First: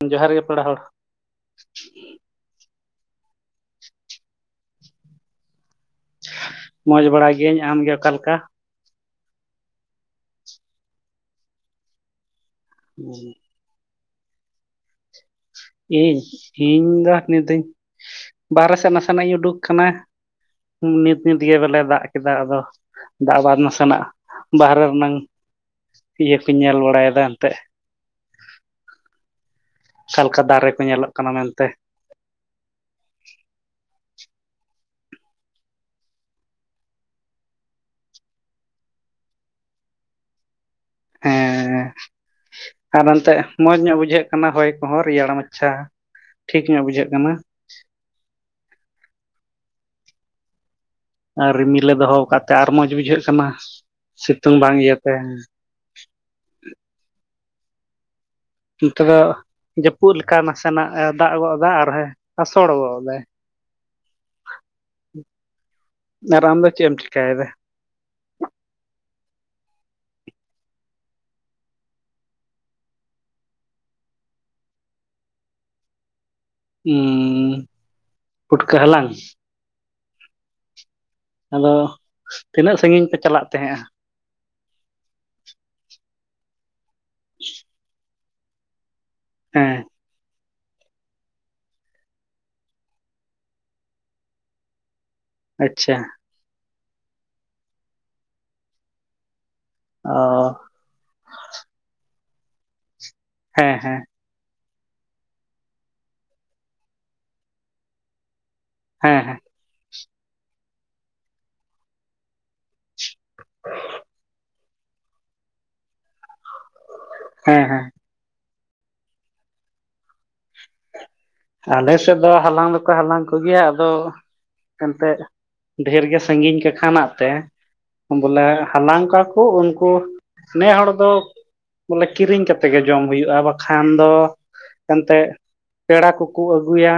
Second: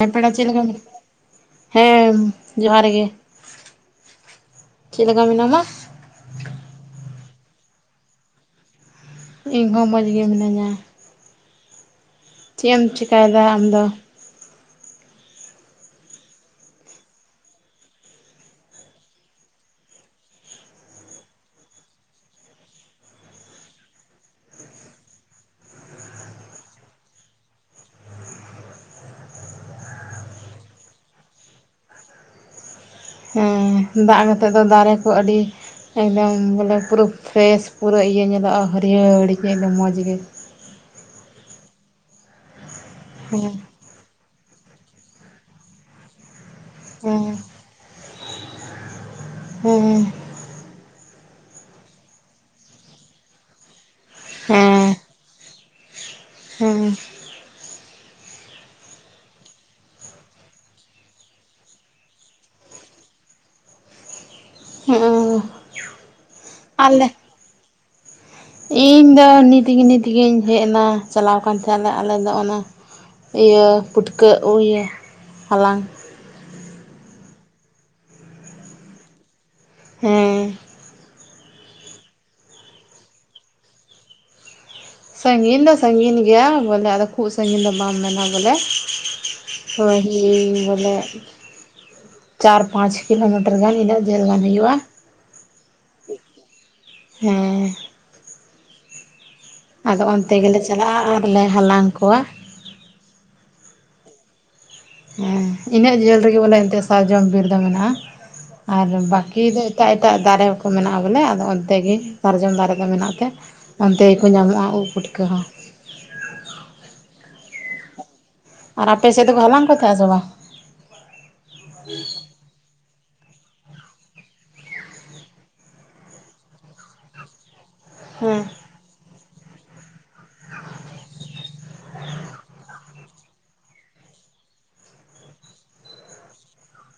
ᱦᱮᱸ ᱡᱚᱦᱟᱨ ᱯᱮᱲᱟ ᱜᱮ ᱪᱮᱜ ᱦᱚᱲ [inaudible] ᱦᱮᱸ ᱡᱚᱦᱟᱨ ᱜᱮ, ᱪᱮᱫ ᱞᱮᱠᱟ ᱢᱮᱱᱟᱢᱟ᱾ ᱢᱚᱸᱡᱽ ᱵᱟᱲᱟ ᱜᱤᱭᱟᱹᱧ ᱟᱢ ᱜᱮ ᱚᱠᱟᱞᱮᱠᱟ᱾ ᱤᱧ ᱦᱚᱸ ᱢᱚᱡᱽ ᱜᱮ ᱢᱤᱱᱟᱹᱧᱟ᱾ ᱪᱮᱜ ᱮᱢ ᱪᱤᱠᱟᱭᱮᱫᱟ ᱟᱢᱫᱚ᱾ ᱤᱧ ᱤᱧ ᱫᱚ ᱱᱤᱛᱟᱹᱧ ᱵᱟᱨᱦᱮ ᱥᱮᱫ ᱱᱟᱥᱮᱱᱟᱜ ᱤᱧ ᱩᱰᱩᱠ ᱟᱠᱟᱱᱟ᱾ ᱱᱤᱛ ᱱᱤᱛᱜᱮ ᱵᱚᱞᱮ ᱫᱟᱜ ᱠᱮᱫᱟ ᱟᱫᱚ᱾ ᱫᱟᱜ ᱵᱟᱫ ᱱᱟᱥᱮᱱᱟᱜ ᱵᱟᱦᱨᱮ ᱨᱮᱱᱟᱝ ᱤᱭᱟᱹ ᱠᱩᱧ ᱧᱮᱞ ᱵᱟᱲᱟᱭᱮᱫᱟ ᱮᱱᱛᱮᱫ᱾ ᱟᱠᱟ ᱞᱮᱠᱟ ᱫᱟᱨᱮ ᱠᱚ ᱧᱮᱞᱚᱜ ᱠᱟᱱᱟ ᱢᱮᱱᱛᱮ᱾ ᱦᱮᱸ ᱫᱟᱜ ᱠᱟᱛᱮ ᱫᱚ ᱫᱟᱨᱮ ᱠᱚ ᱟᱹᱰᱤ ᱮᱠᱫᱚᱢ ᱵᱚᱞᱮ ᱯᱩᱨᱟᱹ ᱯᱷᱨᱮᱥ ᱯᱩᱨᱟᱹ ᱤᱭᱟᱹ ᱧᱮᱞᱚᱜᱼᱟ ᱦᱟᱹᱨᱭᱟᱹᱲ ᱜᱮ ᱮᱠᱫᱚᱢ ᱢᱚᱡ ᱜᱮ᱾ ᱦᱮᱸ ᱟᱨ ᱚᱱᱛᱮ ᱦᱮᱸ ᱢᱚᱸᱡ ᱧᱚᱜ ᱵᱩᱡᱷᱟᱹᱜ ᱠᱟᱱᱟ ᱦᱚᱭ ᱠᱚᱦᱚᱸ ᱨᱮᱭᱟᱲ ᱢᱟᱪᱷᱟ ᱴᱷᱤᱠ ᱧᱚᱜ ᱵᱩᱡᱷᱟᱹᱜ ᱦᱮᱸ ᱠᱟᱱᱟ᱾ ᱦᱮᱸᱻ ᱟᱨ ᱨᱤᱢᱤᱞᱮ ᱫᱚᱦᱚ ᱠᱟᱫ ᱛᱮ ᱟᱨ ᱢᱚᱸᱡ ᱵᱩᱡᱷᱟᱹᱜ ᱠᱟᱱᱟ ᱥᱤᱛᱩᱝ ᱵᱟᱝ ᱦᱮᱸ ᱤᱭᱟᱹᱛᱮ᱾ ᱦᱮᱸ᱾ ᱩᱸ ᱛᱚᱵᱮ ᱡᱟᱹᱯᱩᱫ ᱞᱮᱠᱟ ᱱᱟᱥᱮᱱᱟᱜ ᱮ ᱫᱟᱜ ᱜᱚᱫ ᱫᱟ ᱟᱨ ᱦᱚᱭ ᱟᱥᱳᱲ ᱜᱚᱫ ᱫᱟᱭ᱾ ᱮᱸᱜᱮ᱾ ᱟᱨ ᱟᱢ ᱫᱚ ᱪᱮᱜ ᱮᱢ ᱪᱮᱠᱟᱭ ᱫᱟ? ᱤᱧ ᱫᱚ ᱱᱤᱛ ᱜᱤ ᱱᱤᱛ ᱜᱮᱧ ᱦᱮᱡ ᱱᱟ ᱪᱟᱞᱟᱣ ᱠᱟᱱ ᱛᱟᱦᱮᱸᱞᱮ ᱟᱞᱮ ᱫᱚ ᱚᱱᱟ ᱤᱭᱟᱹ ᱯᱩᱴᱠᱟᱹ ᱤᱭᱟᱹ ᱦᱟᱞᱟᱝ᱾ ᱩᱸ ᱯᱩᱴᱠᱟᱹ ᱦᱟᱞᱟᱝ? ᱦᱮᱸ᱾ ᱟᱫᱚ ᱛᱤᱱᱟᱹᱜ ᱥᱟᱺᱜᱤᱧ ᱯᱮ ᱪᱟᱞᱟᱜ ᱛᱟᱦᱮᱸᱜᱼᱟ? ᱥᱟᱺᱜᱤᱧ ᱫᱚ ᱥᱟᱺᱜᱤᱧ ᱜᱮᱭᱟ ᱵᱚᱞᱮ ᱟᱫᱚ ᱠᱷᱩᱵ ᱥᱟᱺᱜᱤᱧ ᱫᱚ ᱵᱟᱢ ᱢᱮᱱᱟ ᱵᱚᱞᱮ᱾ ᱦᱮᱸ ᱦᱚᱭ ᱤᱧ ᱵᱚᱞᱮ ᱪᱟᱨ ᱯᱟᱸᱪ ᱠᱤᱞᱳᱢᱤᱴᱟᱨ ᱜᱟᱱ ᱤᱱᱟᱹᱜ ᱡᱷᱟᱹᱞ ᱜᱟᱱ ᱦᱩᱭᱩᱜᱼᱟ᱾ ᱟᱪᱪᱷᱟ᱾ ᱦᱮᱸ᱾ ᱟᱫᱚ ᱚᱱᱛᱮ ᱚ ᱜᱮᱞᱮ ᱪᱟᱞᱟᱜᱼᱟ ᱟᱨ ᱞᱮ ᱦᱟᱞᱟᱝ ᱠᱚᱣᱟ᱾ ᱦᱮᱸ ᱦᱮᱸ᱾ ᱦᱮᱸ ᱤᱱᱟᱹᱜ ᱡᱷᱟᱹᱞ ᱨᱮᱜᱮ ᱵᱚᱞᱮ ᱮᱱᱛᱮᱫ ᱥᱟᱨᱡᱚᱢ ᱵᱤᱨ ᱫᱚ ᱢᱮᱱᱟᱜᱼᱟ, ᱟᱨ ᱦᱮᱸ ᱦᱮᱸ ᱵᱟᱹᱠᱤ ᱫᱚ ᱮᱴᱟᱜ ᱮᱴᱟᱜ ᱫᱟᱨᱮ ᱠᱚ ᱢᱮᱱᱟᱜᱼᱟ ᱵᱚᱞᱮ ᱟᱫᱚ ᱚᱱᱛᱮ ᱜᱮ ᱥᱟᱨᱡᱚᱢ ᱫᱟᱨᱮ ᱫᱚ ᱢᱮᱱᱟᱜ ᱛᱮ ᱚᱱᱛᱮ ᱜᱮᱠᱚ ᱧᱟᱢᱚᱜᱼᱟ ᱩᱵ ᱯᱩᱴᱠᱟᱹ ᱦᱚᱸ᱾ ᱦᱮᱸ ᱦᱮᱸ᱾ ᱟᱨ ᱟᱯᱮ ᱥᱮ ᱫᱚᱠᱚ ᱦᱟᱞᱟᱝ ᱠᱚ ᱛᱟᱸᱦᱮᱜ ᱥᱮ ᱵᱟᱝ? ᱟᱞᱮ ᱥᱮᱫ ᱫᱚ ᱦᱟᱞᱟᱝ ᱫᱚᱠᱚ ᱦᱟᱞᱟᱝ ᱠᱚᱜᱮᱭᱟ, ᱟᱫᱚ ᱮᱱᱛᱮᱡ ᱰᱷᱮᱨ ᱜᱮ ᱥᱟᱺᱜᱤᱧ ᱠᱟ ᱠᱷᱟᱱᱟᱜ ᱛᱮ ᱦᱮᱸ ᱵᱚᱞᱮ ᱦᱟᱞᱟᱝ ᱠᱚᱣᱭᱟᱠᱚ ᱩᱱᱠᱩ ᱱᱮ ᱦᱚᱲ ᱫᱚ ᱵᱚᱞᱮ ᱠᱤᱨᱤᱧ ᱠᱟᱛᱮ ᱜᱮ ᱡᱚᱢ ᱦᱩᱭᱩᱜᱼᱟ, ᱵᱟᱠᱷᱟᱱ ᱫᱚ ᱮᱱᱛᱮ ᱯᱮᱲᱟ ᱠᱩ ᱠᱚ ᱟᱹᱜᱩᱭᱟ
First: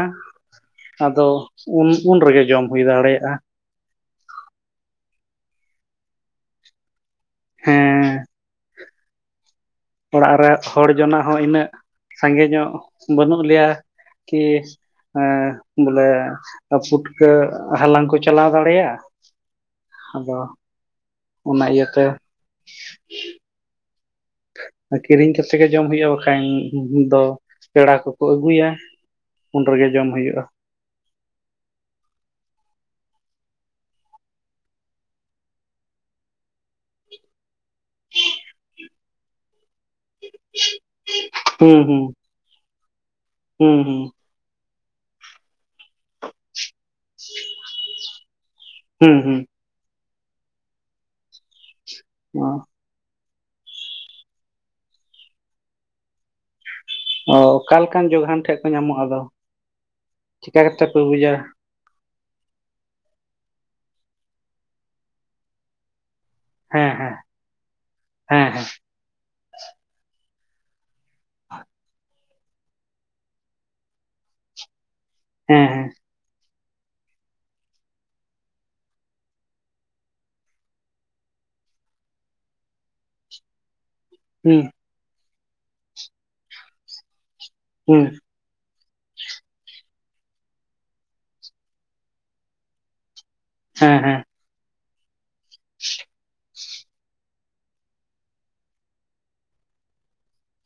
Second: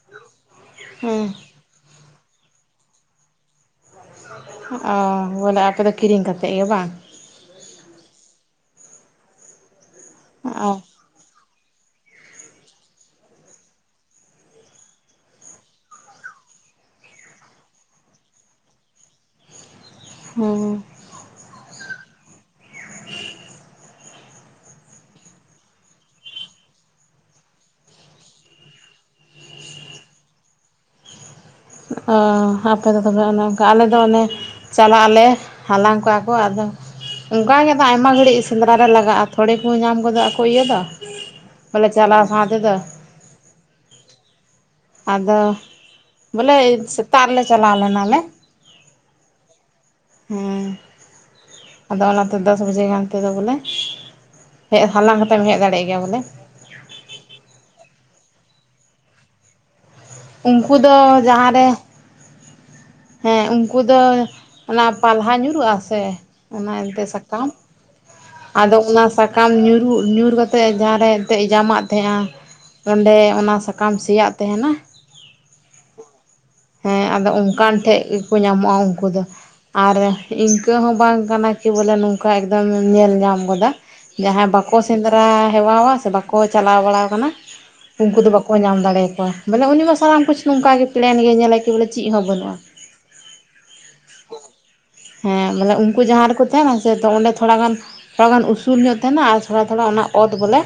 ᱟᱫᱚ ᱦᱮᱸ ᱩᱱ ᱩᱱ ᱨᱮᱜᱮ ᱡᱚᱢ ᱦᱩᱭ ᱫᱟᱲᱮᱭᱟᱜᱼᱟ᱾ ᱚᱻ ᱵᱚᱞᱮ ᱟᱯᱮᱫ ᱫᱚ ᱠᱤᱨᱤᱧ ᱠᱟᱛᱮᱫ ᱜᱮ ᱵᱟᱝ? ᱦᱮᱸ᱾ ᱚᱲᱟᱜ ᱨᱮ ᱚ ᱦᱚᱲ ᱡᱚᱱᱟ ᱦᱚᱸ ᱤᱱᱟᱹᱜ ᱥᱟᱸᱜᱮ ᱧᱚᱜ ᱵᱟᱹᱱᱩᱜ ᱞᱮᱭᱟ ᱠᱤ ᱮᱸ ᱵᱚᱞᱮ ᱯᱩᱴᱠᱟᱹ ᱦᱟᱞᱟᱝ ᱠᱚ ᱪᱟᱞᱟᱣ ᱫᱟᱲᱮᱭᱟᱜᱼᱟ᱾ ᱟᱫᱚ ᱦᱮᱸ ᱚᱱᱟ ᱤᱭᱟᱹᱛᱮ ᱠᱤᱨᱤᱧ ᱠᱟᱛᱮ ᱜᱮ ᱡᱚᱢ ᱦᱩᱭᱩᱜᱼᱟ ᱵᱟᱠᱷᱟᱱ ᱫᱚ ᱯᱮᱲᱟ ᱠᱚᱠᱚ ᱟᱹᱜᱩᱭᱟ᱾ ᱩᱱ ᱨᱮᱜᱮ ᱡᱚᱢ ᱦᱩᱭᱩᱭᱩᱜᱼᱟ᱾ ᱚ ᱟᱯᱮ ᱫᱚ ᱛᱚᱵᱮ ᱚᱱᱮ ᱚᱱᱠᱟ ᱟᱞᱮ ᱫᱚ ᱚᱱᱮ ᱪᱟᱞᱟᱜ ᱟᱞᱮ ᱦᱟᱞᱟᱝ ᱠᱚᱣᱭᱟ ᱠᱚ, ᱟᱫᱚ ᱚᱝᱠᱟᱟᱜᱮ ᱟᱫᱚ ᱟᱭᱢᱟ ᱜᱷᱟᱹᱲᱤᱡ ᱥᱮᱸᱫᱽᱨᱟ ᱨᱮ ᱞᱟᱜᱟᱜᱼᱟ᱾ ᱛᱷᱚᱲᱤ ᱠᱚ ᱧᱟᱢ ᱜᱚᱫᱟ ᱟᱠᱚ ᱤᱭᱟᱹ ᱫᱚ ᱦᱩᱸ ᱵᱚᱞᱮ ᱪᱟᱞᱟᱣ ᱥᱟᱶ ᱛᱮᱫᱚ᱾ ᱦᱩᱸ ᱦᱩᱸ᱾ ᱟᱫᱚ ᱵᱚᱞᱮ ᱥᱮᱛᱟᱜ ᱨᱮᱞᱮ ᱪᱟᱞᱟᱣ ᱞᱮᱱᱟ ᱞᱮ᱾ ᱦᱩᱸ ᱦᱩᱸ ᱦᱩ ᱟᱫᱚ ᱚᱱᱟᱛᱮ ᱫᱚ ᱦᱩᱸ ᱥᱚᱡᱷᱮ ᱜᱟᱱ ᱚᱱᱛᱮ ᱫᱚ ᱵᱚᱞᱮ ᱦᱮ ᱦᱟᱞᱟᱝ ᱠᱟᱛᱮᱢ ᱦᱮᱡ ᱫᱟᱲᱮᱭᱟᱜ ᱜᱮᱭᱟ ᱵᱚᱞᱮ ᱚ ᱚᱠᱟ ᱞᱮᱠᱟᱱ ᱡᱚᱜᱷᱟᱱ ᱴᱷᱮᱡ ᱠᱚ ᱧᱟᱢᱚᱜ-ᱟ ᱟᱫᱚ, ᱪᱮᱠᱟ ᱩᱱᱠᱩ ᱠᱟᱛᱮ ᱫᱚ ᱯᱮ ᱵᱩᱡᱟ᱾ ᱡᱟᱦᱟᱸ ᱨᱮ ᱦᱮᱸ ᱩᱱᱠᱩ ᱫᱚ ᱚᱱᱟ ᱯᱟᱞᱦᱟ ᱧᱩᱨᱩᱜᱼᱟ ᱥᱮ ᱚᱱᱟ ᱦᱮᱸ ᱮᱱᱛᱮ ᱦᱮᱸ ᱥᱟᱠᱟᱢ ᱦᱮᱸ ᱦᱮᱸ ᱟᱫᱚ ᱚᱱᱟ ᱥᱟᱠ ᱠᱟᱢ ᱧᱩᱨᱩᱜ ᱧᱩᱨ ᱠᱟᱛᱮᱫ ᱡᱟᱦᱟᱸᱨᱮ ᱮᱱᱛᱮ ᱡᱟᱢᱟᱜ ᱛᱟᱦᱮᱸᱜᱼᱟ ᱚᱸᱰᱮ ᱚᱱᱟ ᱥᱟᱠᱟᱢ ᱥᱮᱭᱟᱜ ᱛᱟᱦᱮᱱᱟ᱾ ᱦᱮᱸ ᱦᱮᱸ ᱦᱮᱸ ᱟᱫᱚ ᱚᱱᱠᱟᱱ ᱴᱷᱮᱜ ᱜᱮᱠᱚ ᱧᱟᱢᱚᱜᱼᱟ ᱩᱱᱠᱩ ᱫᱚ᱾ ᱟᱨ ᱤᱱᱠᱟᱹ ᱦᱚᱸ ᱵᱟᱝ ᱠᱟᱱᱟ ᱠᱤ ᱵᱚᱞᱮ ᱱᱚᱝᱠᱟ ᱮᱠᱫᱚᱢ ᱮᱢ ᱧᱮᱞ ᱧᱟᱢ ᱜᱚᱫᱟ᱾ ᱡᱟᱦᱟᱸᱭ ᱦᱩᱸ ᱵᱟᱠᱚ ᱥᱮᱸᱫᱽᱨᱟ ᱦᱮᱣᱟᱭᱟ ᱥᱮ ᱵᱟᱠᱚ ᱪᱟᱞᱟᱣ ᱵᱟᱲ ᱠᱟᱱᱟ᱾ ᱦᱩᱸ ᱩᱱᱠᱩ ᱫᱚ ᱵᱟᱠ ᱠᱚ ᱧᱟᱢ ᱫᱟᱲᱮᱭᱟᱠᱚᱣᱟ ᱾ ᱢᱟᱱᱮ ᱩᱱᱤ ᱡᱚᱠᱷᱟᱹᱡ ᱥᱟᱱᱟᱢ ᱠᱩᱪᱷ ᱱᱚᱝᱠᱟ ᱜᱮ ᱯᱞᱮᱱ ᱜᱮᱭ ᱧᱮᱞᱮ ᱠᱤ ᱵᱚᱞᱮ ᱪᱮᱫ ᱦᱚᱸ ᱵᱟᱹᱱᱩᱜᱼᱟ᱾ ᱦᱮᱸ ᱦᱮᱸ ᱦᱮᱸ ᱵᱚᱞᱮ ᱩᱱᱠᱩ ᱡᱟᱦᱟᱸ ᱨᱮᱠᱚ ᱛᱟᱦᱮᱱᱟ ᱥᱮ, ᱛᱚ ᱚᱸᱰᱮ ᱛᱷᱚᱲᱟ ᱜᱟᱱ ᱛᱷᱚᱲᱟ ᱜᱟᱱ ᱩᱥᱩᱞ ᱧᱚᱜ ᱛᱟᱦᱮᱱᱟ ᱟᱨ ᱛᱷᱚᱲᱟ ᱛᱷᱚᱲᱟ ᱚᱱᱟ ᱚᱛ ᱵᱚᱞᱮ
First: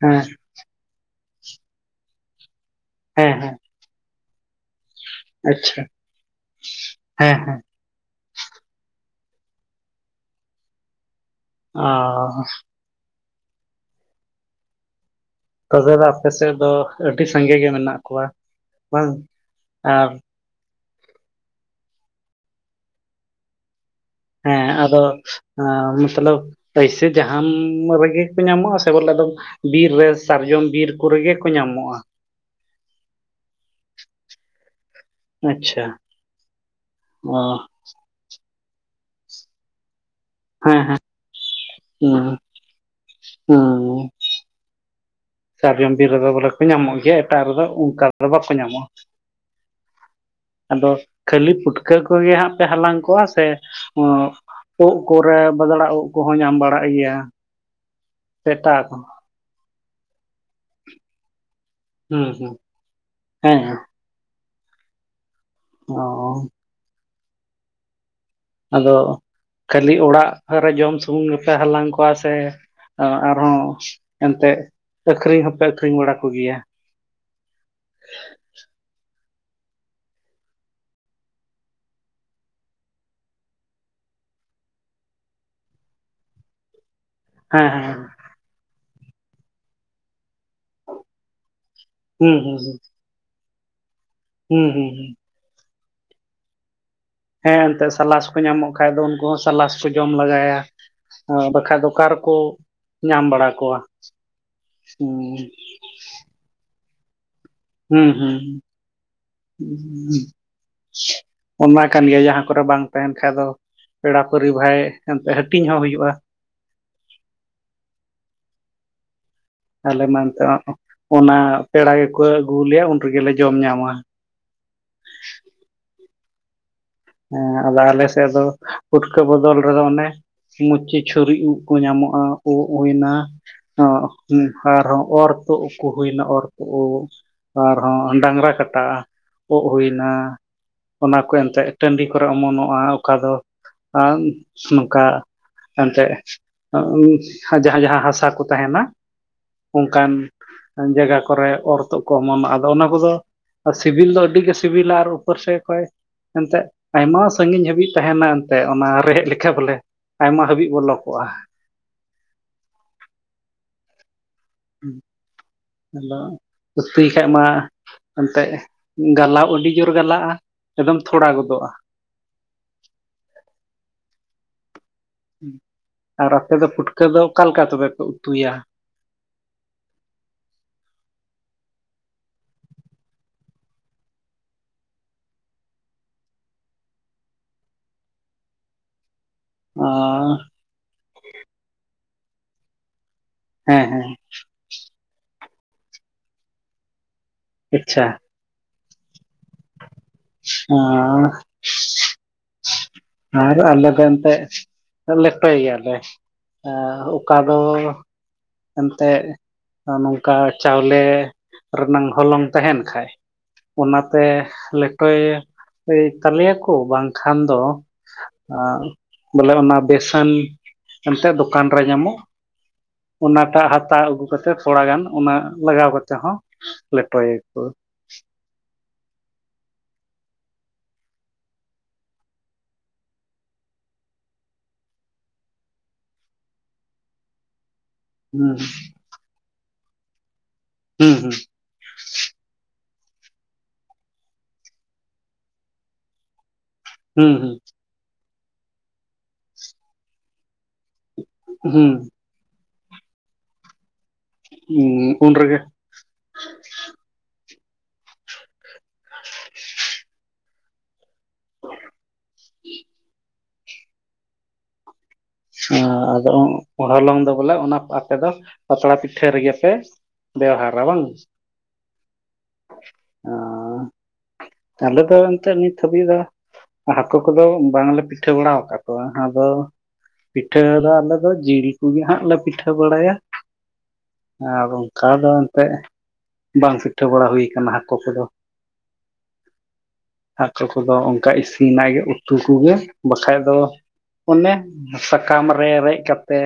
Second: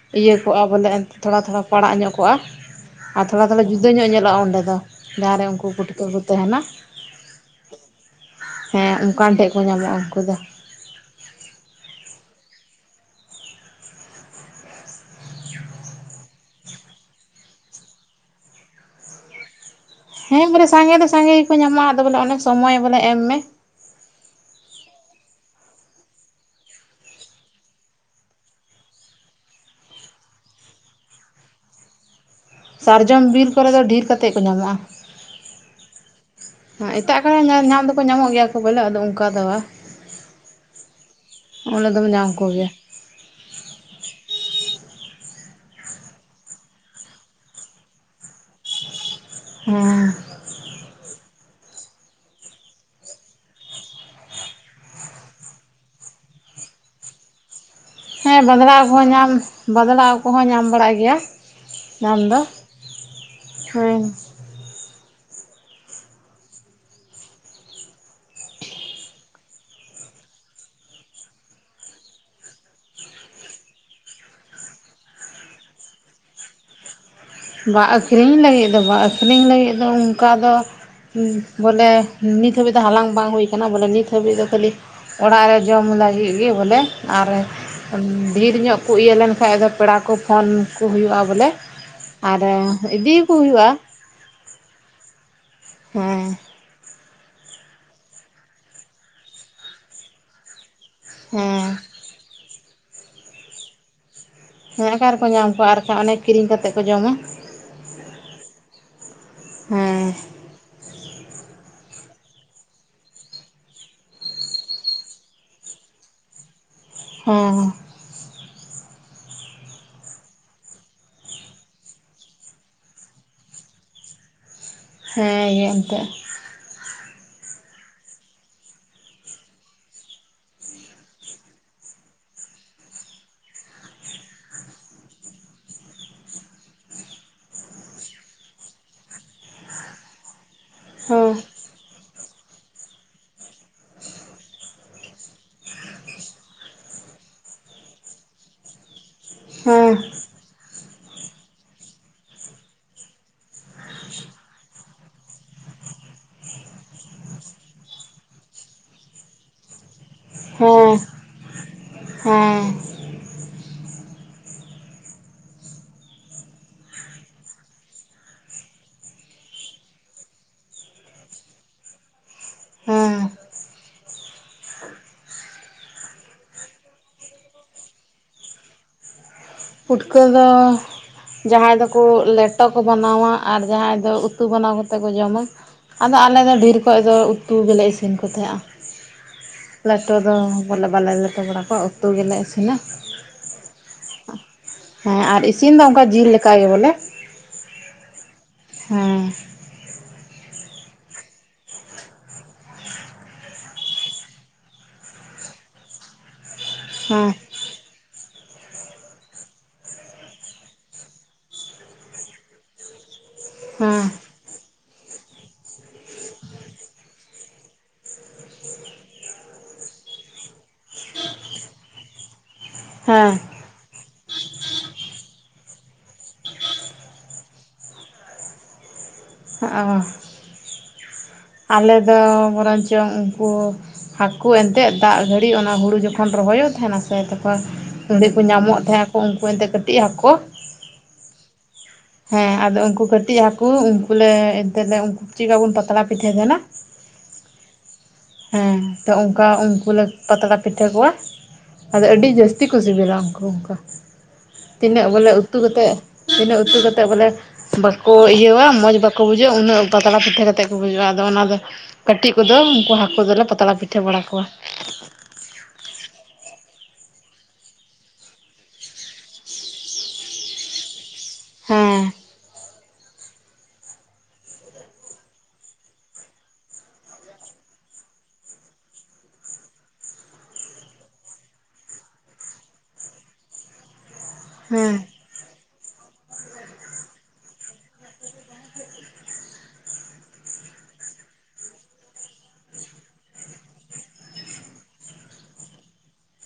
ᱦᱮᱸ ᱤᱭᱟᱹ ᱠᱚᱜᱼᱟ ᱵᱚᱞᱮ ᱮᱱᱛ ᱛᱷᱚᱲᱟ - ᱛᱷᱚᱲᱟ ᱯᱟᱲᱟᱜ ᱧᱚᱜ ᱠᱚᱜᱼᱟ᱾ ᱟᱨ ᱦᱮᱸ ᱛᱷᱚᱲᱟ ᱦᱮᱸ ᱫᱚᱞᱮ ᱡᱩ ᱡᱩᱫᱟᱹ ᱧᱚᱜ ᱧᱮᱞᱚᱜᱼᱟ ᱚᱸᱰᱮ ᱫᱚ, ᱡᱟᱦᱟᱸᱨᱮ ᱩᱱᱠᱩ ᱟᱪᱪᱷᱟ ᱯᱩᱴᱼᱠᱟᱹ ᱠᱚ ᱛᱟᱦᱮᱱᱟ᱾ ᱦᱮᱸ ᱦᱮᱸ ᱦᱮᱸ ᱚᱱᱠᱟᱱ ᱴᱷᱮᱜ ᱠᱚ ᱧᱟᱢᱚᱜᱼᱟ ᱩᱱᱠᱩ ᱫᱚ᱾ ᱚ ᱛᱚᱵᱮ ᱫᱚ ᱟᱯᱮ ᱥᱮᱫ ᱫᱚ ᱟᱹᱰᱤ ᱥᱟᱸᱜᱮ ᱜᱮ ᱢᱮᱱᱟᱜ ᱠᱚᱣᱟ ᱵᱟᱝ ᱟᱨ ᱦᱮᱸ ᱵᱚᱞᱮ ᱥᱟᱸᱜᱮ ᱫᱚ ᱥᱟᱸᱜᱮ ᱜᱮᱠᱚ ᱧᱟᱢᱚᱜᱼᱟ ᱟᱫᱚ ᱵᱚᱞᱮ ᱚᱱᱮ ᱥᱚᱢᱚᱭ ᱵᱚᱞᱮ ᱮᱢ ᱢᱮ᱾ ᱦᱮᱸ ᱟᱫᱚ ᱟᱸ ᱢᱚᱛᱞᱚᱵ ᱟᱭᱥᱟᱹ ᱡᱟᱢ ᱨᱮᱜᱮ ᱠᱚ ᱧᱟᱢᱚᱜᱼᱟ ᱥᱮ ᱵᱚᱞᱮ ᱫᱚᱢ ᱵᱤᱨ ᱨᱮ ᱥᱟᱨᱡᱚᱢ ᱵᱤᱨ ᱠᱚᱨᱮ ᱜᱮ ᱠᱚ ᱧᱟᱢᱚᱜᱼᱟ᱾ ᱥᱟᱨᱡᱚᱢ ᱵᱤᱨ ᱠᱚᱨᱮ ᱫᱚ ᱰᱷᱤᱨ ᱠᱟᱛᱮ ᱠᱚ ᱟᱪᱪᱷᱟ ᱧᱟᱢᱚᱜᱼᱟ᱾ ᱮᱴᱟᱜ ᱚ ᱠᱚᱨᱮ ᱦᱚᱸᱧᱟᱢ ᱫᱚᱠᱚ ᱧᱟᱢᱚᱜ ᱜᱮᱭᱟ ᱵᱚᱞᱮ ᱟᱫᱚ ᱚᱱᱠᱟ ᱫᱚ ᱵᱟᱜ ᱦᱮᱸ ᱦᱮᱸ ᱚᱰᱮ ᱫᱚ ᱫᱚᱢ ᱦᱩᱸ ᱧᱟᱢ ᱠᱚᱜᱮᱭᱟ᱾ ᱦᱩᱸ ᱥᱟᱨᱡᱚᱢ ᱵᱤᱨ ᱨᱮᱫᱚ ᱵᱚᱞᱮ ᱠᱚ ᱧᱟᱢᱚᱜ ᱜᱮᱭᱟ ᱮᱴᱟᱜ ᱨᱮᱫᱚ ᱚᱱᱠᱟᱫᱚ ᱵᱟᱠᱚ ᱧᱟᱢᱚᱜᱼᱟ᱾ ᱦᱚᱸ ᱟᱫᱚ ᱠᱷᱟᱹᱞᱤ ᱯᱩᱴᱠᱟᱹ ᱠᱚᱜᱮ ᱦᱟᱸᱜ ᱯᱮ ᱦᱟᱞᱟᱝ ᱠᱚᱣᱟ ᱥᱮ ᱩᱫ ᱠᱚᱨᱮ ᱵᱟᱫᱽᱲᱟ ᱩᱫ ᱠᱚᱦᱚᱸ ᱧᱟᱢ ᱵᱟᱲᱟᱜ ᱜᱮᱭᱟ ᱾ ᱦᱮᱸ ᱵᱟᱫᱽᱲᱟ ᱩᱱᱤ ᱠᱚᱦᱚᱸ ᱧᱟᱢ ᱵᱟᱫᱽᱲᱟᱣ ᱠᱚᱦᱚᱸ ᱧᱟᱢ ᱵᱟᱲᱟᱭ ᱜᱮᱭᱟ᱾ ᱧᱟᱢ ᱦᱩᱸ ᱫᱚ ᱦᱩᱸ ᱦᱮᱸ ᱚᱸ ᱟᱫᱚ ᱠᱷᱟᱹᱞᱤ ᱚᱲᱟᱜ ᱨᱮ ᱡᱚᱢ ᱥᱩᱢᱩᱝ ᱜᱮᱯᱮ ᱦᱟᱞᱟᱝ ᱠᱚᱣᱟ ᱥᱮ ᱚ ᱟᱨᱦᱚᱸ ᱮᱱᱛᱮᱫ ᱟᱹᱠᱷᱨᱤᱧ ᱦᱚᱸᱯᱮ ᱟᱹᱠᱷᱨᱤᱧ ᱵᱟᱲᱟ ᱠᱚᱜᱮᱭᱟ᱾ ᱵᱟᱝ ᱟᱠᱷᱨᱤᱧ ᱞᱟᱹᱜᱤᱫ ᱫᱚ ᱵᱟᱝ ᱟᱹᱠᱷᱨᱤᱧ ᱞᱟᱹᱜᱤᱫ ᱫᱚ ᱚᱱᱠᱟ ᱫᱚ᱾ ᱵᱚᱞᱮ ᱱᱤᱛ ᱦᱟᱹᱵᱤᱡ ᱫᱚ ᱦᱟᱞᱟᱝ ᱵᱟᱝ ᱦᱩᱭ ᱟᱠᱟᱱᱟ᱾ ᱵᱚᱞᱮ ᱱᱤᱛ ᱦᱟᱹᱵᱤᱡ ᱫᱚ ᱠᱷᱟᱹᱞᱤ ᱚᱲᱟᱜ ᱨᱮ ᱡᱚᱢ ᱞᱟᱹᱜᱤᱫ ᱜᱮ ᱵᱚᱞᱮ ᱟᱨ ᱦᱮᱸ ᱦᱮᱸ ᱰᱷᱮᱨᱧᱚᱜ ᱠᱚ ᱤᱭᱟᱹ ᱞᱮᱱ ᱠᱷᱟᱱ ᱟᱫᱚ ᱯᱮᱲᱟ ᱠᱚ ᱯᱷᱳᱱ ᱠᱚ ᱦᱩᱭᱩᱜᱼᱟ ᱵᱚᱞᱮ ᱦᱩᱸ ᱟᱨ ᱦᱩᱸ ᱤᱫᱤ ᱟᱠᱩ ᱦᱩᱭᱩᱜᱼᱟ ᱾ ᱦᱩᱸ ᱦᱩᱸ ᱦᱩᱸ ᱦᱩᱸ ᱦᱮᱸ ᱮᱱᱛᱮᱜ ᱥᱟᱞᱟᱥ ᱠᱚ ᱧᱟᱢᱚᱜ ᱠᱷᱟᱱ ᱫᱚ ᱩᱱᱠᱩ ᱦᱚᱸ ᱥᱟᱞᱟᱥ ᱠᱚ ᱡᱚᱢ ᱞᱮᱜᱟᱭᱟ᱾ ᱦᱮᱸ ᱵᱟᱠᱷᱟᱡ ᱫᱚ ᱚᱠᱟ ᱨᱮᱠᱚ ᱧᱟᱢ ᱵᱟᱲᱟ ᱠᱚᱣᱟ᱾ ᱦᱮᱸ ᱚᱠᱟ ᱨᱮᱠᱚ ᱦᱩᱸ ᱧᱟᱢ ᱠᱚᱣᱟ ᱟᱨᱠᱷᱟᱱ ᱚᱱᱮ ᱠᱤᱨᱤᱧ ᱠᱟᱛᱮᱮᱫ ᱠᱚ ᱡᱚᱢ ᱢᱟ᱾ ᱦᱮᱸ ᱦᱮᱸ ᱦᱮᱸ [unintelligible] ᱚᱱᱟ ᱠᱟᱱ ᱜᱮᱭᱟ ᱡᱟᱦᱟᱸ ᱠᱚᱨᱮ ᱵᱟᱝ ᱛᱟᱦᱮᱱ ᱠᱷᱟᱡ ᱫᱚ᱾ ᱯᱮᱲᱟ ᱯᱟᱹᱨᱤ ᱵᱷᱟᱭ ᱮᱱᱛᱮᱫ ᱦᱟᱹᱴᱤᱧ ᱦᱚᱸ ᱦᱩᱭᱩᱜᱼᱟ᱾ ᱦᱮᱸ ᱟᱞᱮ ᱢᱟ ᱮᱸᱛᱮ ᱚᱱᱟ ᱯᱮᱲᱟ ᱜᱮᱠᱚ ᱟᱹᱜᱩ ᱟ. ᱞᱮᱭᱟ ᱩᱱ ᱨᱮᱜᱮᱞᱮ ᱡᱚᱢ ᱧᱟᱢᱟ᱾ ᱦᱮᱸ ᱜᱮ ᱮᱱᱛᱮᱫ ᱦᱮᱸ ᱟᱫᱚ ᱟᱞᱮ ᱥᱮᱫ ᱫᱚ ᱯᱩᱴᱠᱟᱹ ᱵᱚᱫᱚᱞ ᱨᱮᱫᱚ ᱚᱱᱮᱼᱼ ᱢᱚᱪᱤ ᱪᱷᱩᱨᱤ ᱩᱵ ᱠᱚ ᱧᱟᱢᱚᱜᱼᱟ ᱩᱜ ᱦᱩᱭ ᱮᱱᱟ᱾ ᱦᱮᱸ ᱟᱨᱦᱚᱸ ᱚᱨ ᱛᱚᱜ ᱠᱚ ᱦᱩᱭᱱᱟ ᱚᱨ ᱛᱚᱜ ᱟᱨᱦᱚᱸ ᱰᱟᱝᱨᱟ ᱠᱟᱴᱟᱜᱼᱟ ᱚᱜ ᱦᱩᱭᱱᱟ ᱚᱱᱟ ᱠᱚ ᱦᱮᱸ ᱮᱱᱛᱮᱫᱼᱼ ᱴᱟᱹᱰᱤ ᱠᱚᱨᱮ ᱚᱢᱚᱱᱚᱜᱼᱟ ᱚᱠᱟ ᱫᱚ ᱱᱚᱝᱠᱟ ᱮᱱᱛᱮᱫ ᱡᱟᱦᱟᱸ ᱡᱟᱦᱟᱸ ᱦᱟᱥᱟ ᱠᱚ ᱛᱟᱦᱮᱱᱟ ᱦᱮᱸ ᱚᱱᱠᱟᱱᱼᱼ ᱡᱟᱭᱜᱟ ᱠᱚᱨᱮ ᱚᱨ ᱛᱚᱜ ᱠᱚ ᱚᱢᱱᱚᱜᱼᱟ ᱟᱫᱚ ᱚᱱᱟ ᱠᱚᱫᱚᱼᱼ ᱟᱨ ᱥᱤᱵᱤᱞ ᱫᱚ ᱟᱹᱰᱤ ᱜᱮ ᱥᱤᱵᱤᱞᱟ ᱟᱨ ᱩᱯᱚᱨ ᱥᱮᱫ ᱠᱷᱚᱡ ᱮᱱᱛᱮᱫᱼᱼ ᱟᱭᱢᱟ ᱥᱟᱹᱜᱤᱧ ᱦᱟᱹᱵᱤᱡ ᱛᱟᱦᱮᱱᱟ ᱮᱱᱛᱮᱫ ᱚᱱᱟ ᱨᱮᱦᱮᱫ ᱞᱮ ᱞᱮᱠᱟᱷᱟ ᱵᱚᱞᱮ ᱟᱭᱢᱟ ᱦᱟᱹᱵᱤᱡ ᱵᱚᱞᱚ ᱠᱚᱚᱜᱼᱟ᱾ ᱦᱮᱸ ᱟᱫᱚ ᱩᱛᱩᱭ ᱠᱷᱟᱱ ᱢᱟ ᱮᱱᱛᱮᱫ ᱜᱟᱞᱟᱣ ᱟᱹᱰᱤ ᱡᱳᱨ ᱜᱟᱞᱟᱜᱼᱟ ᱮᱠᱫᱚᱢ ᱛᱷᱚᱲᱟ ᱜᱚᱫᱚᱜᱼᱟ᱾ ᱦᱮᱸ ᱟᱨ ᱟᱯᱮ ᱫᱚ ᱯᱩᱴᱠᱟᱹ ᱫᱚ ᱚᱠᱟ ᱞᱮᱠᱟ ᱯᱮ ᱠᱚ ᱩᱛᱩᱭᱟ᱾ ᱯᱩᱴᱠᱟᱹ ᱫᱚᱼᱼ ᱡᱟᱦᱟᱸᱭ ᱫᱚᱠᱚ ᱞᱮᱴᱚ ᱠᱚ ᱵᱮᱱᱟᱣᱟ ᱟᱨ ᱡᱟᱦᱟᱸᱭ ᱫᱚ ᱩᱛᱩ ᱵᱮᱱᱟᱣ ᱠᱟᱛᱮ ᱠᱚ ᱡᱚᱢᱟ᱾ ᱟᱫᱚ ᱟᱞᱮᱫᱚ ᱰᱷᱮᱨ ᱠᱷᱚᱱ ᱫᱚ ᱩᱛᱩ ᱜᱮᱞᱮ ᱤᱥᱤᱱ ᱠᱚ ᱛᱟᱦᱮᱸᱜᱼᱟ᱾ ᱞᱮᱴᱚ ᱫᱚ ᱵᱚᱞᱮ ᱵᱟᱞᱮ ᱞᱮᱴᱚ ᱵᱟᱲᱟ ᱠᱚᱣᱟ ᱩᱛᱩ ᱜᱮᱞᱮ ᱤᱥᱤᱱᱟ᱾ ᱦᱮᱸ ᱦᱮᱸ ᱦᱮᱸ ᱟᱨ ᱤᱥᱤᱱ ᱫᱚ ᱚᱱᱠᱟ ᱡᱤᱞ ᱞᱮᱠᱟ ᱜᱮ ᱵᱚᱞᱮᱼᱼ ᱟᱪᱪᱷᱟ ᱦᱮᱸ ᱟᱸᱻ ᱟᱨ ᱟᱞᱮ ᱫᱚ ᱮᱱᱛᱮᱫ ᱞᱮᱴᱚᱭ ᱜᱮᱭᱟᱞᱮ ᱦᱮᱸ ᱚᱠᱟ ᱫᱚᱼᱼ ᱮᱱᱛᱮᱫ ᱱᱚᱝᱠᱟ ᱪᱟᱣᱞᱮ ᱨᱮᱱᱟᱝ ᱦᱚᱞᱚᱝ ᱛᱟᱦᱮᱱ ᱠᱷᱟᱡ ᱚᱱᱟᱛᱮ ᱦᱮᱸ ᱞᱮᱴᱚᱭ ᱛᱟᱞᱮ ᱭᱟᱠᱚ ᱵᱟᱝ ᱠᱷᱟᱱ ᱫᱚ, ᱵᱚᱞᱮ ᱚᱱᱟ ᱵᱮᱥᱚᱱ ᱮᱱᱛᱮᱫ ᱫᱚᱠᱟᱱ ᱨᱮ ᱧᱟᱢᱚᱜ᱾ ᱦᱮᱸ ᱚᱱᱟᱴᱟᱜ ᱦᱟᱛᱟᱣ ᱟᱹᱜᱩ ᱠᱟᱛᱮ ᱛᱷᱚᱲᱟ ᱜᱟᱱ ᱚᱱᱟ ᱞᱟᱜᱟᱣ ᱠᱟᱛᱮ ᱦᱚᱸ ᱞᱮᱴᱚᱭᱟᱠᱚ᱾ ᱚᱻ ᱟᱞᱮᱫᱚ ᱵᱚᱨᱚᱝ ᱪᱚᱝ ᱩᱱᱠᱩᱼᱼ ᱦᱟᱹᱠᱩ ᱮᱱᱛᱜ ᱫᱟᱜ ᱜᱷᱟᱹᱲᱤᱡ ᱚᱱᱟ ᱦᱩᱲᱩ ᱡᱚᱠᱷᱚᱱ ᱨᱚᱦᱚᱭᱚᱜ ᱛᱟᱦᱮᱱᱟ ᱥᱮ ᱛᱚᱠᱷᱚᱱ ᱚᱸᱰᱮᱠᱚ ᱦᱩᱸ ᱧᱟᱢᱚᱜ ᱛᱟᱦᱮᱸᱱᱟ ᱩᱱᱠᱩ ᱮᱱᱛᱮ ᱠᱟᱹᱴᱤᱡ ᱦᱟᱹᱠᱩ, ᱦᱩᱸ, ᱦᱩᱸ ᱦᱮᱸ ᱟᱫᱚ ᱩᱱᱠᱩ ᱠᱟᱹᱴᱤᱡ ᱦᱟᱹᱠᱩ ᱩᱱᱠᱩᱞᱮ ᱮᱱᱛᱮᱞᱮ ᱩᱱᱠᱩ ᱪᱮᱫ ᱞᱮᱠᱟ ᱵᱚᱱ ᱯᱟᱛᱲᱟ ᱯᱤᱴᱷᱟᱹ ᱛᱟᱦᱮᱸᱱᱟᱼᱼ ᱦᱩᱸ ᱦᱩᱸ ᱦᱮᱸ ᱛᱚ ᱚᱝᱠᱟ ᱩᱱᱠᱩ ᱞᱮᱠ ᱯᱟᱛᱲᱟ ᱯᱤᱴᱷᱟᱹ ᱠᱚᱣᱟ ᱦᱩᱸ ᱟᱫᱚ ᱟᱹᱰᱤ ᱡᱟᱹᱥ ᱛᱤ ᱠᱚ ᱥᱤᱵᱤᱞᱟ ᱩᱱᱠᱩ ᱚᱝᱠᱟ ᱦᱩᱸ ᱛᱤᱱᱟᱹᱜ ᱵᱚᱞᱮ ᱩᱱ ᱩᱛᱩ ᱨᱮᱜᱮ ᱠᱟᱛᱮ ᱛᱤᱱᱟᱹᱜ ᱩᱛᱩ ᱠᱟ ᱛᱮ ᱵᱚᱞᱮ ᱵᱟᱠᱚ ᱤᱭᱟᱹᱣᱟ ᱢᱚᱡ ᱵᱟᱠᱚ ᱵᱩᱡᱷᱟᱹᱜᱼᱟ, ᱩᱱᱟᱹᱜ ᱯᱟᱛᱲᱟ ᱯᱤᱴᱷᱟᱹ ᱠᱟᱛᱮᱜ ᱠᱚ ᱵᱩᱡᱩᱜᱼᱟ᱾ ᱟᱫᱚ ᱚᱱᱟ ᱫᱚ ᱠᱟᱹᱴᱤᱡ ᱠᱚᱫᱚ ᱩᱝᱠᱩ ᱦᱟᱹᱠᱩ ᱫᱚᱞᱮ ᱯᱟᱛᱲᱟ ᱯᱤᱴᱷᱟᱹ ᱵᱟᱲᱟ ᱠᱚᱣᱟ᱾ ᱚ ᱟᱫᱚ ᱦᱚᱞᱚᱝ ᱫᱚ ᱵᱚᱞᱮ ᱚᱱᱟ ᱟᱯᱮ ᱫᱚ ᱯᱟᱛᱲᱟ ᱯᱤᱴᱷᱟᱹ ᱨᱮᱜᱮ ᱯᱮ ᱵᱮᱣᱦᱟᱨᱟ ᱵᱟᱝ? ᱦᱮᱸ᱾ ᱚ ᱛᱟᱦᱞᱮ ᱛᱚ ᱮᱱᱛᱮᱜ ᱱᱤᱛ ᱦᱟᱹᱵᱤᱡ ᱫᱚ ᱦᱟᱹᱠᱩ ᱠᱚᱫᱚ ᱵᱟᱝᱞᱮ ᱯᱤᱴᱷᱟᱹ ᱵᱟᱲᱟ ᱠᱟᱜ ᱠᱚᱣᱟ, ᱟᱫᱚ ᱯᱤᱴᱷᱟᱹ ᱫᱚ ᱟᱞᱮ ᱫᱚ ᱡᱤᱞ ᱠᱚᱜᱮ ᱦᱟᱸᱜ ᱞᱮ ᱯᱤᱴᱷᱟᱹ ᱵᱟᱲᱟᱭᱟ᱾ ᱟᱨ ᱦᱮᱸ ᱚᱝᱠᱟ ᱫᱚ ᱮᱱᱛᱮᱫ ᱵᱟᱝ ᱯᱤᱴᱷᱟᱹ ᱵᱟᱲᱟ ᱦᱩᱭ ᱠᱟᱱᱟ ᱦᱟᱹᱠᱳ ᱠᱚᱫᱚ᱾ ᱦᱟᱹᱠᱳ ᱠᱚᱫᱚ ᱚᱝᱠᱟ ᱤᱥᱤᱱᱟ ᱜᱮ ᱩᱛᱩ ᱠᱚᱜᱮ ᱵᱟᱠᱷᱟᱡ ᱫᱚ ᱚᱱᱮ ᱥᱟᱠᱟᱢ ᱨᱮ ᱨᱮᱡ ᱠᱟᱛᱮ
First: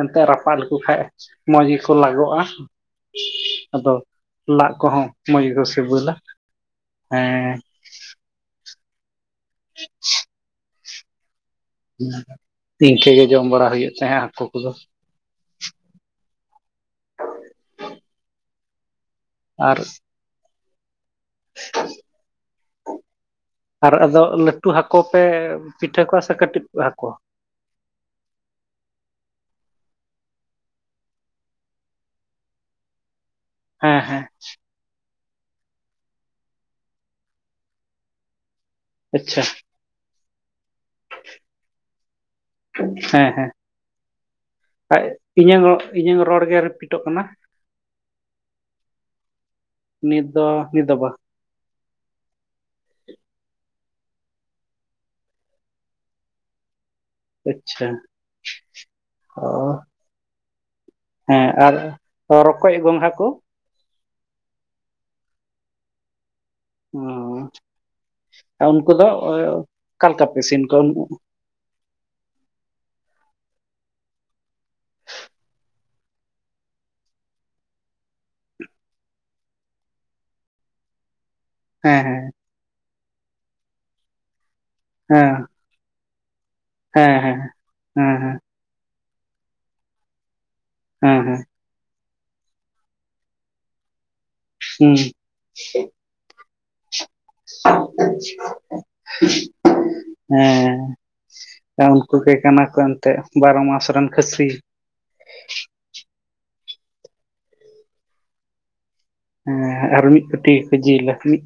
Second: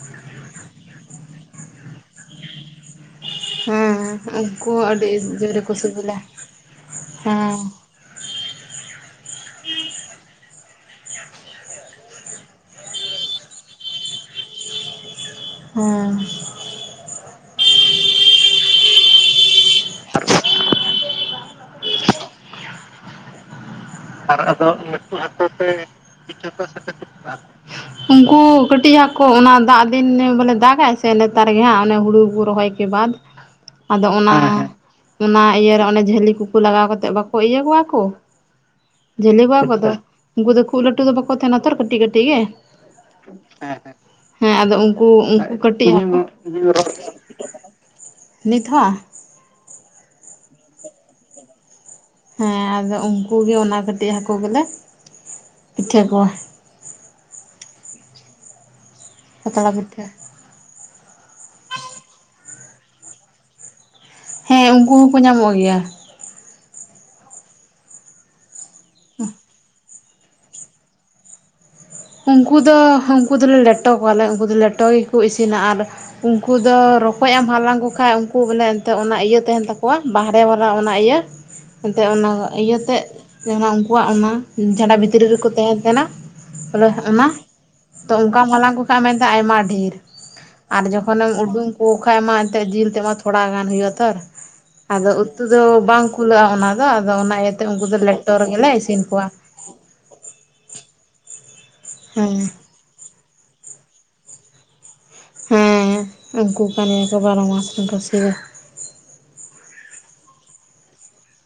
ᱮᱱᱛᱮ ᱨᱟᱯᱟᱜ ᱞᱮᱠᱚ ᱠᱷᱟᱱ ᱢᱚᱡ ᱜᱮᱠᱚ ᱞᱟᱜᱚᱜᱼᱟ, ᱟᱫᱚ ᱦᱮᱸ ᱩᱱᱠᱩ ᱞᱟᱜ ᱠᱚᱦᱚᱸ ᱟᱹᱰᱤ ᱢᱚᱡ ᱡᱳᱨ ᱜᱮᱠᱚ ᱥᱤᱵᱮᱞᱟ ᱥᱤᱵᱤᱞᱟ ᱦᱮᱸ᱾ [inaudible] ᱩᱸ ᱤᱝᱠᱟᱹ ᱜᱮ ᱡᱚᱢ ᱵᱟᱲᱟ ᱦᱩᱭᱩᱜ ᱛᱟᱦᱮᱸᱫ ᱦᱟᱹᱠᱳ ᱠᱚᱫᱚ᱾ ᱦᱮᱸ᱾ ᱟᱨ ᱟᱨ ᱟᱫᱚ ᱞᱟᱹᱴᱩ ᱦᱟᱹᱠᱳ ᱯᱮ ᱯᱤᱴᱷᱟᱹ ᱠᱚᱣᱟ ᱥᱮ ᱠᱟᱹᱴᱤᱡ ᱦᱟᱹᱠᱳ? ᱦᱚᱸ ᱠᱟᱹᱴᱤᱪ ᱦᱟᱹᱠᱳ ᱚᱱᱟ ᱫᱟᱜ ᱫᱤᱱ ᱵᱚᱞᱮ ᱫᱟᱜᱟᱭ ᱥᱮ ᱱᱮᱛᱟᱨ ᱜᱮ ᱦᱟᱸᱜ ᱚᱱᱮ ᱦᱩᱲᱩ ᱠᱚ ᱨᱚᱦᱚᱭ ᱠᱮ ᱵᱟᱫ ᱦᱮᱸ ᱟᱫᱚ ᱦᱮᱸ ᱚᱱᱟ ᱚᱱᱟ ᱤᱭᱟᱹᱨᱮ ᱚᱱᱮ ᱡᱷᱟᱹᱞᱤ ᱠᱩᱠᱩ ᱞᱟᱜᱟᱣ ᱠᱟᱛᱮᱫ ᱵᱟᱠᱚ ᱤᱭᱟᱹ ᱠᱚᱣᱟ ᱠᱚ? ᱟᱪᱪᱷᱟ ᱡᱷᱟᱞᱤ ᱠᱚᱣᱟ ᱠᱚᱫᱚ ᱩᱱᱠᱩ ᱫᱚ ᱠᱷᱩᱜ ᱞᱟᱹᱴᱩ ᱫᱚ ᱵᱟᱠᱚ ᱛᱟᱦᱮᱱᱟ ᱛᱚ ᱠᱟᱹᱴᱤᱡ ᱠᱟᱹᱴᱤᱡ ᱜᱮ᱾ ᱦᱮᱸ ᱦᱮᱸ᱾ ᱦᱮᱸ ᱟᱫᱚ ᱟᱡ ᱩᱝᱠᱩ ᱩᱝᱠᱩ ᱤᱧᱟᱹᱝ ᱨᱚ- ᱠᱟᱹᱴᱤᱡ ᱦᱟᱹᱠᱩ ᱤᱧᱟᱹᱝ ᱨᱚᱲ ᱜᱮ ᱨᱤᱯᱤᱴᱚᱜ ᱠᱟᱱᱟ ᱱᱤᱛ ᱦᱟ? ᱱᱤᱛ ᱫᱚ ᱱᱤᱛ ᱫᱚ ᱵᱟᱝ᱾ ᱦᱮᱸ ᱟᱫᱚ ᱩᱱᱠᱩ ᱜᱮ ᱚᱱᱟ ᱠᱟᱹᱴᱤᱡ ᱦᱟᱹᱠᱩ ᱜᱮᱞᱮ ᱯᱤᱴᱷᱟᱹ ᱠᱚᱣᱟ᱾ ᱟᱪᱪᱷᱟ᱾ ᱚ ᱯᱟᱛᱲᱟ ᱯᱤᱴᱷᱟᱹ᱾ ᱦᱮᱸ ᱟᱨ ᱨᱚᱠᱚᱡ ᱜᱚᱸᱜᱷᱟ ᱠᱩ? ᱦᱮᱸ ᱩᱱᱠᱩ ᱦᱚᱸᱠᱚ ᱧᱟᱢᱚᱜ ᱜᱮᱭᱟ᱾ ᱚ ᱩᱱᱠᱩ ᱫᱚ ᱚᱠᱟᱞᱮᱠᱟ ᱯᱮ ᱤᱥᱤᱱ ᱠᱚᱣᱟ? ᱩᱝᱠᱩ ᱫᱚ ᱩᱝᱠᱩ ᱫᱚᱞᱮ ᱞᱮᱴᱚ ᱠᱚᱣᱟᱞᱮ ᱩᱝᱠᱩ ᱫᱚ ᱞᱮᱴᱚ ᱜᱮᱠᱚ ᱤᱥᱤᱱᱟ, ᱟᱨ ᱩᱝᱠᱩ ᱫᱚ ᱨᱚᱠᱚᱡ ᱮᱢ ᱦᱟᱞᱟᱝ ᱠᱚ ᱠᱷᱟᱡ ᱩᱝᱠᱩ ᱵᱚᱞᱮ ᱢᱟᱱᱮ ᱮᱱᱛᱮᱫ ᱚᱱᱟ ᱤᱭᱟᱹ ᱛᱟᱦᱮᱸᱱ ᱛᱟᱠᱚᱣᱟ, ᱵᱟᱦᱨᱮ ᱵᱟᱞᱟ ᱚᱱᱟ ᱤᱭᱟᱹ ᱮᱱᱛᱮᱜ ᱚᱱᱟ ᱦᱮᱸ ᱤᱭᱟᱹᱛᱮ ᱡᱟᱦᱟᱸ ᱩᱱᱠᱩᱣᱟᱜ ᱚᱱᱟ ᱡᱷᱟᱰᱟ ᱵᱷᱤᱛᱨᱤ ᱦᱮᱸ ᱨᱮᱠᱚ ᱛᱟᱦᱮᱸᱱ ᱛᱟᱦᱮᱱᱟ ᱵᱚᱞᱮ ᱦᱮᱸ ᱦᱮᱸ ᱚᱱᱟ, ᱦᱮᱸ ᱛᱚ ᱦᱮᱸ ᱚᱝᱠᱟᱢ ᱦᱟᱞᱟᱝ ᱠᱚ ᱢᱮᱱᱛᱮ ᱟᱭᱢᱟ ᱰᱷᱮᱨ ᱟᱨ ᱦᱮᱸ ᱡᱚᱠᱷᱚᱱᱮᱢ ᱦᱮᱸ ᱩᱰᱩᱝ ᱯᱩ ᱠᱷᱟ ᱢᱟ ᱮᱱᱛᱮᱫ ᱡᱤᱞ ᱛᱮᱢᱟ ᱛᱷᱚᱲᱟ ᱜᱟᱱ ᱦᱩᱭᱩᱜᱼᱟ ᱛᱚᱨ ᱦᱮᱸ ᱟᱫᱚ ᱩᱛᱩ ᱫᱚ ᱵᱟᱝ ᱠᱩᱞᱟᱹᱜᱼᱟ, ᱚᱱᱟ ᱫᱚ ᱟᱫᱚ ᱚᱱᱟ ᱤᱭᱟᱹᱛᱮ ᱩᱝᱠᱩ ᱫᱚ ᱞᱮᱴᱚ ᱨᱮᱜᱮᱞᱮ ᱤᱥᱤᱱ ᱠᱚᱣᱟ᱾ ᱦᱮᱸ ᱩᱱᱠᱩ ᱜᱮ ᱠᱟᱱᱟ ᱠᱚ ᱮᱱᱛᱮᱜ ᱵᱟᱨᱚ ᱢᱟᱥ ᱨᱮᱱ ᱠᱷᱟᱹᱥᱤ᱾ ᱦᱮᱸ ᱩᱝᱠᱩ ᱠᱟᱱ ᱜᱮᱭᱟ ᱠᱚ ᱵᱟᱨᱚ ᱢᱟᱥ ᱨᱮᱱ ᱠᱷᱟᱹᱥᱤ ᱫᱚ᱾ ᱦᱮᱸ ᱟᱨ ᱢᱤᱫ ᱠᱩᱴᱤ ᱜᱮᱠᱚ ᱡᱤᱞᱟ, ᱢᱤᱫ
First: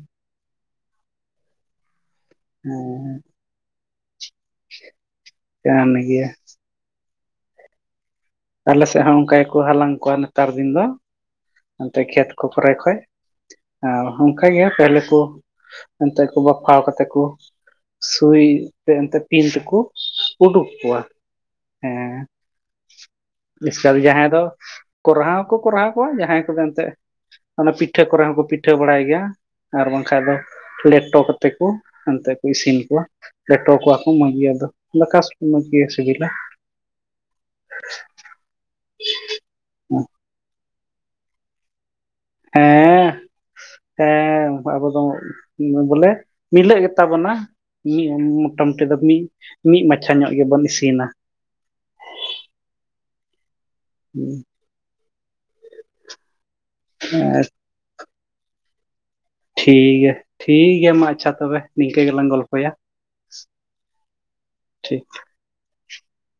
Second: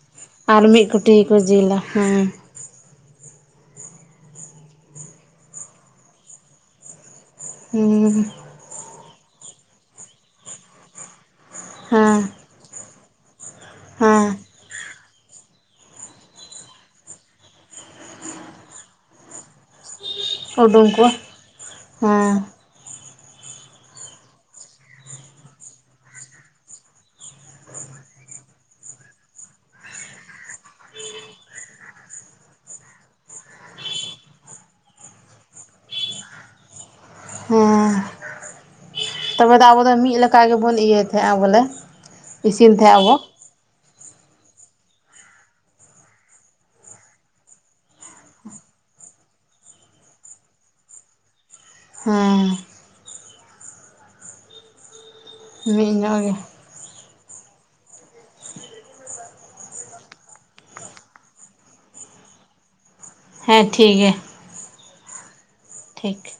ᱟᱨ ᱢᱤᱫᱠᱩᱴᱤ ᱠᱩ ᱡᱤᱞᱟ ᱦᱮᱸ, ᱦᱮᱸ᱾ ᱠᱟᱱ ᱜᱮᱭᱟ, ᱦᱩᱸᱻ ᱾ ᱟᱞᱮ ᱥᱮᱜ ᱦᱚᱸ ᱚᱱᱠᱟ ᱜᱮᱠᱩ ᱦᱟᱞᱟᱝ ᱠᱩᱣᱟ ᱱᱮᱛᱟᱨ ᱫᱤᱱ ᱫᱚ, ᱚᱱᱛᱮ ᱦᱮᱸ ᱠᱷᱮᱛ ᱠᱩ ᱠᱚᱨᱮ ᱠᱷᱳᱪ, ᱟᱨ ᱦᱮᱸ ᱚᱱᱠᱟ ᱜᱮ ᱯᱮᱦᱮᱞᱮ ᱠᱩ ᱚᱱᱛᱮ ᱠᱩ ᱵᱟᱯᱷᱟᱣ ᱠᱟᱛᱮ ᱠᱩ ᱥᱩᱭ ᱛᱮᱱᱛᱮ ᱯᱤᱞ ᱛᱤᱠᱩ, ᱩᱰᱩᱠ ᱩᱰᱩᱝ ᱠᱩᱣᱟ, ᱠᱚ ᱦᱮᱸ ᱵᱤᱥᱟᱞ ᱡᱟᱦᱟᱸᱭ ᱫᱚ ᱠᱚᱨᱦᱟᱣ ᱦᱳ ᱠᱚ ᱠᱚᱨᱦᱟ ᱠᱚᱣᱟ ᱡᱟᱦᱟᱸᱭ ᱠᱩᱫᱚ ᱮᱱᱛᱮ᱾ ᱚᱱᱟ ᱯᱤᱴᱷᱟᱹ ᱠᱚᱨᱮ ᱦᱚᱸᱠᱚ ᱯᱤᱴᱷᱟᱹ ᱵᱟᱲᱟᱭ ᱜᱮᱭᱟ ᱟᱨ ᱵᱟᱝ ᱠᱷᱟᱱ ᱫᱚ ᱞᱮᱴᱚ ᱠᱟᱛᱮ ᱠᱩ ᱦᱟᱱᱛᱮ ᱠᱩ ᱤᱥᱤᱱ ᱠᱩᱣᱟ, ᱞᱮᱴᱚ ᱠᱚᱣᱟ ᱠᱩ ᱢᱚᱡᱽ ᱜᱮ ᱟᱫᱚ ᱫᱟᱠᱟ ᱢᱚᱡᱽ ᱜᱤ ᱥᱤᱵᱤᱞᱟ᱾ ᱦᱮᱸ ᱛᱚᱵᱮ ᱫᱚ ᱟᱵᱚ ᱫᱚ ᱢᱤᱫ ᱞᱮᱠᱟ ᱜᱮ ᱵᱚᱱ ᱤᱭᱟᱹᱭ ᱛᱟᱦᱮᱸᱜᱼᱟ ᱵᱚᱞᱮ ᱤᱥᱤᱱ ᱛᱟᱦᱮᱸ ᱦᱮᱸ ᱟᱵᱚ, ᱦᱮᱸ ᱟᱵᱩ ᱫᱚ ᱵᱚᱞᱮ ᱢᱤᱞᱟᱹᱜ ᱜᱮᱛᱟ ᱵᱩᱱᱟ ᱾ ᱢᱤᱫ ᱢᱚᱴᱟᱢᱩᱴᱤ ᱫᱚ ᱢᱤᱫ ᱢᱤᱫ ᱢᱟᱪᱷᱟ ᱧᱚᱜ ᱜᱮᱵᱚᱱ ᱤᱥᱤᱱᱟ ᱾ ᱦᱮᱸᱻ, [inaudible] ᱢᱤᱫ ᱧᱚᱸᱜ ᱜᱮ, [unintelligible] [inaudible] ᱴᱷᱤᱠ ᱜᱤᱭᱟ ᱴᱷᱤᱠ ᱜᱤᱭᱟ ᱢᱟ ᱟᱪᱪᱷᱟ ᱛᱚᱵᱮ ᱱᱤᱝᱠᱟᱹ ᱜᱮᱞᱟᱝ ᱜᱚᱞᱯᱷᱚᱭᱟ᱾ ᱦᱮᱸ ᱴᱷᱤᱠ ᱜᱤᱭᱟ᱾ ᱴᱷᱤᱠ, ᱴᱷᱤᱠ,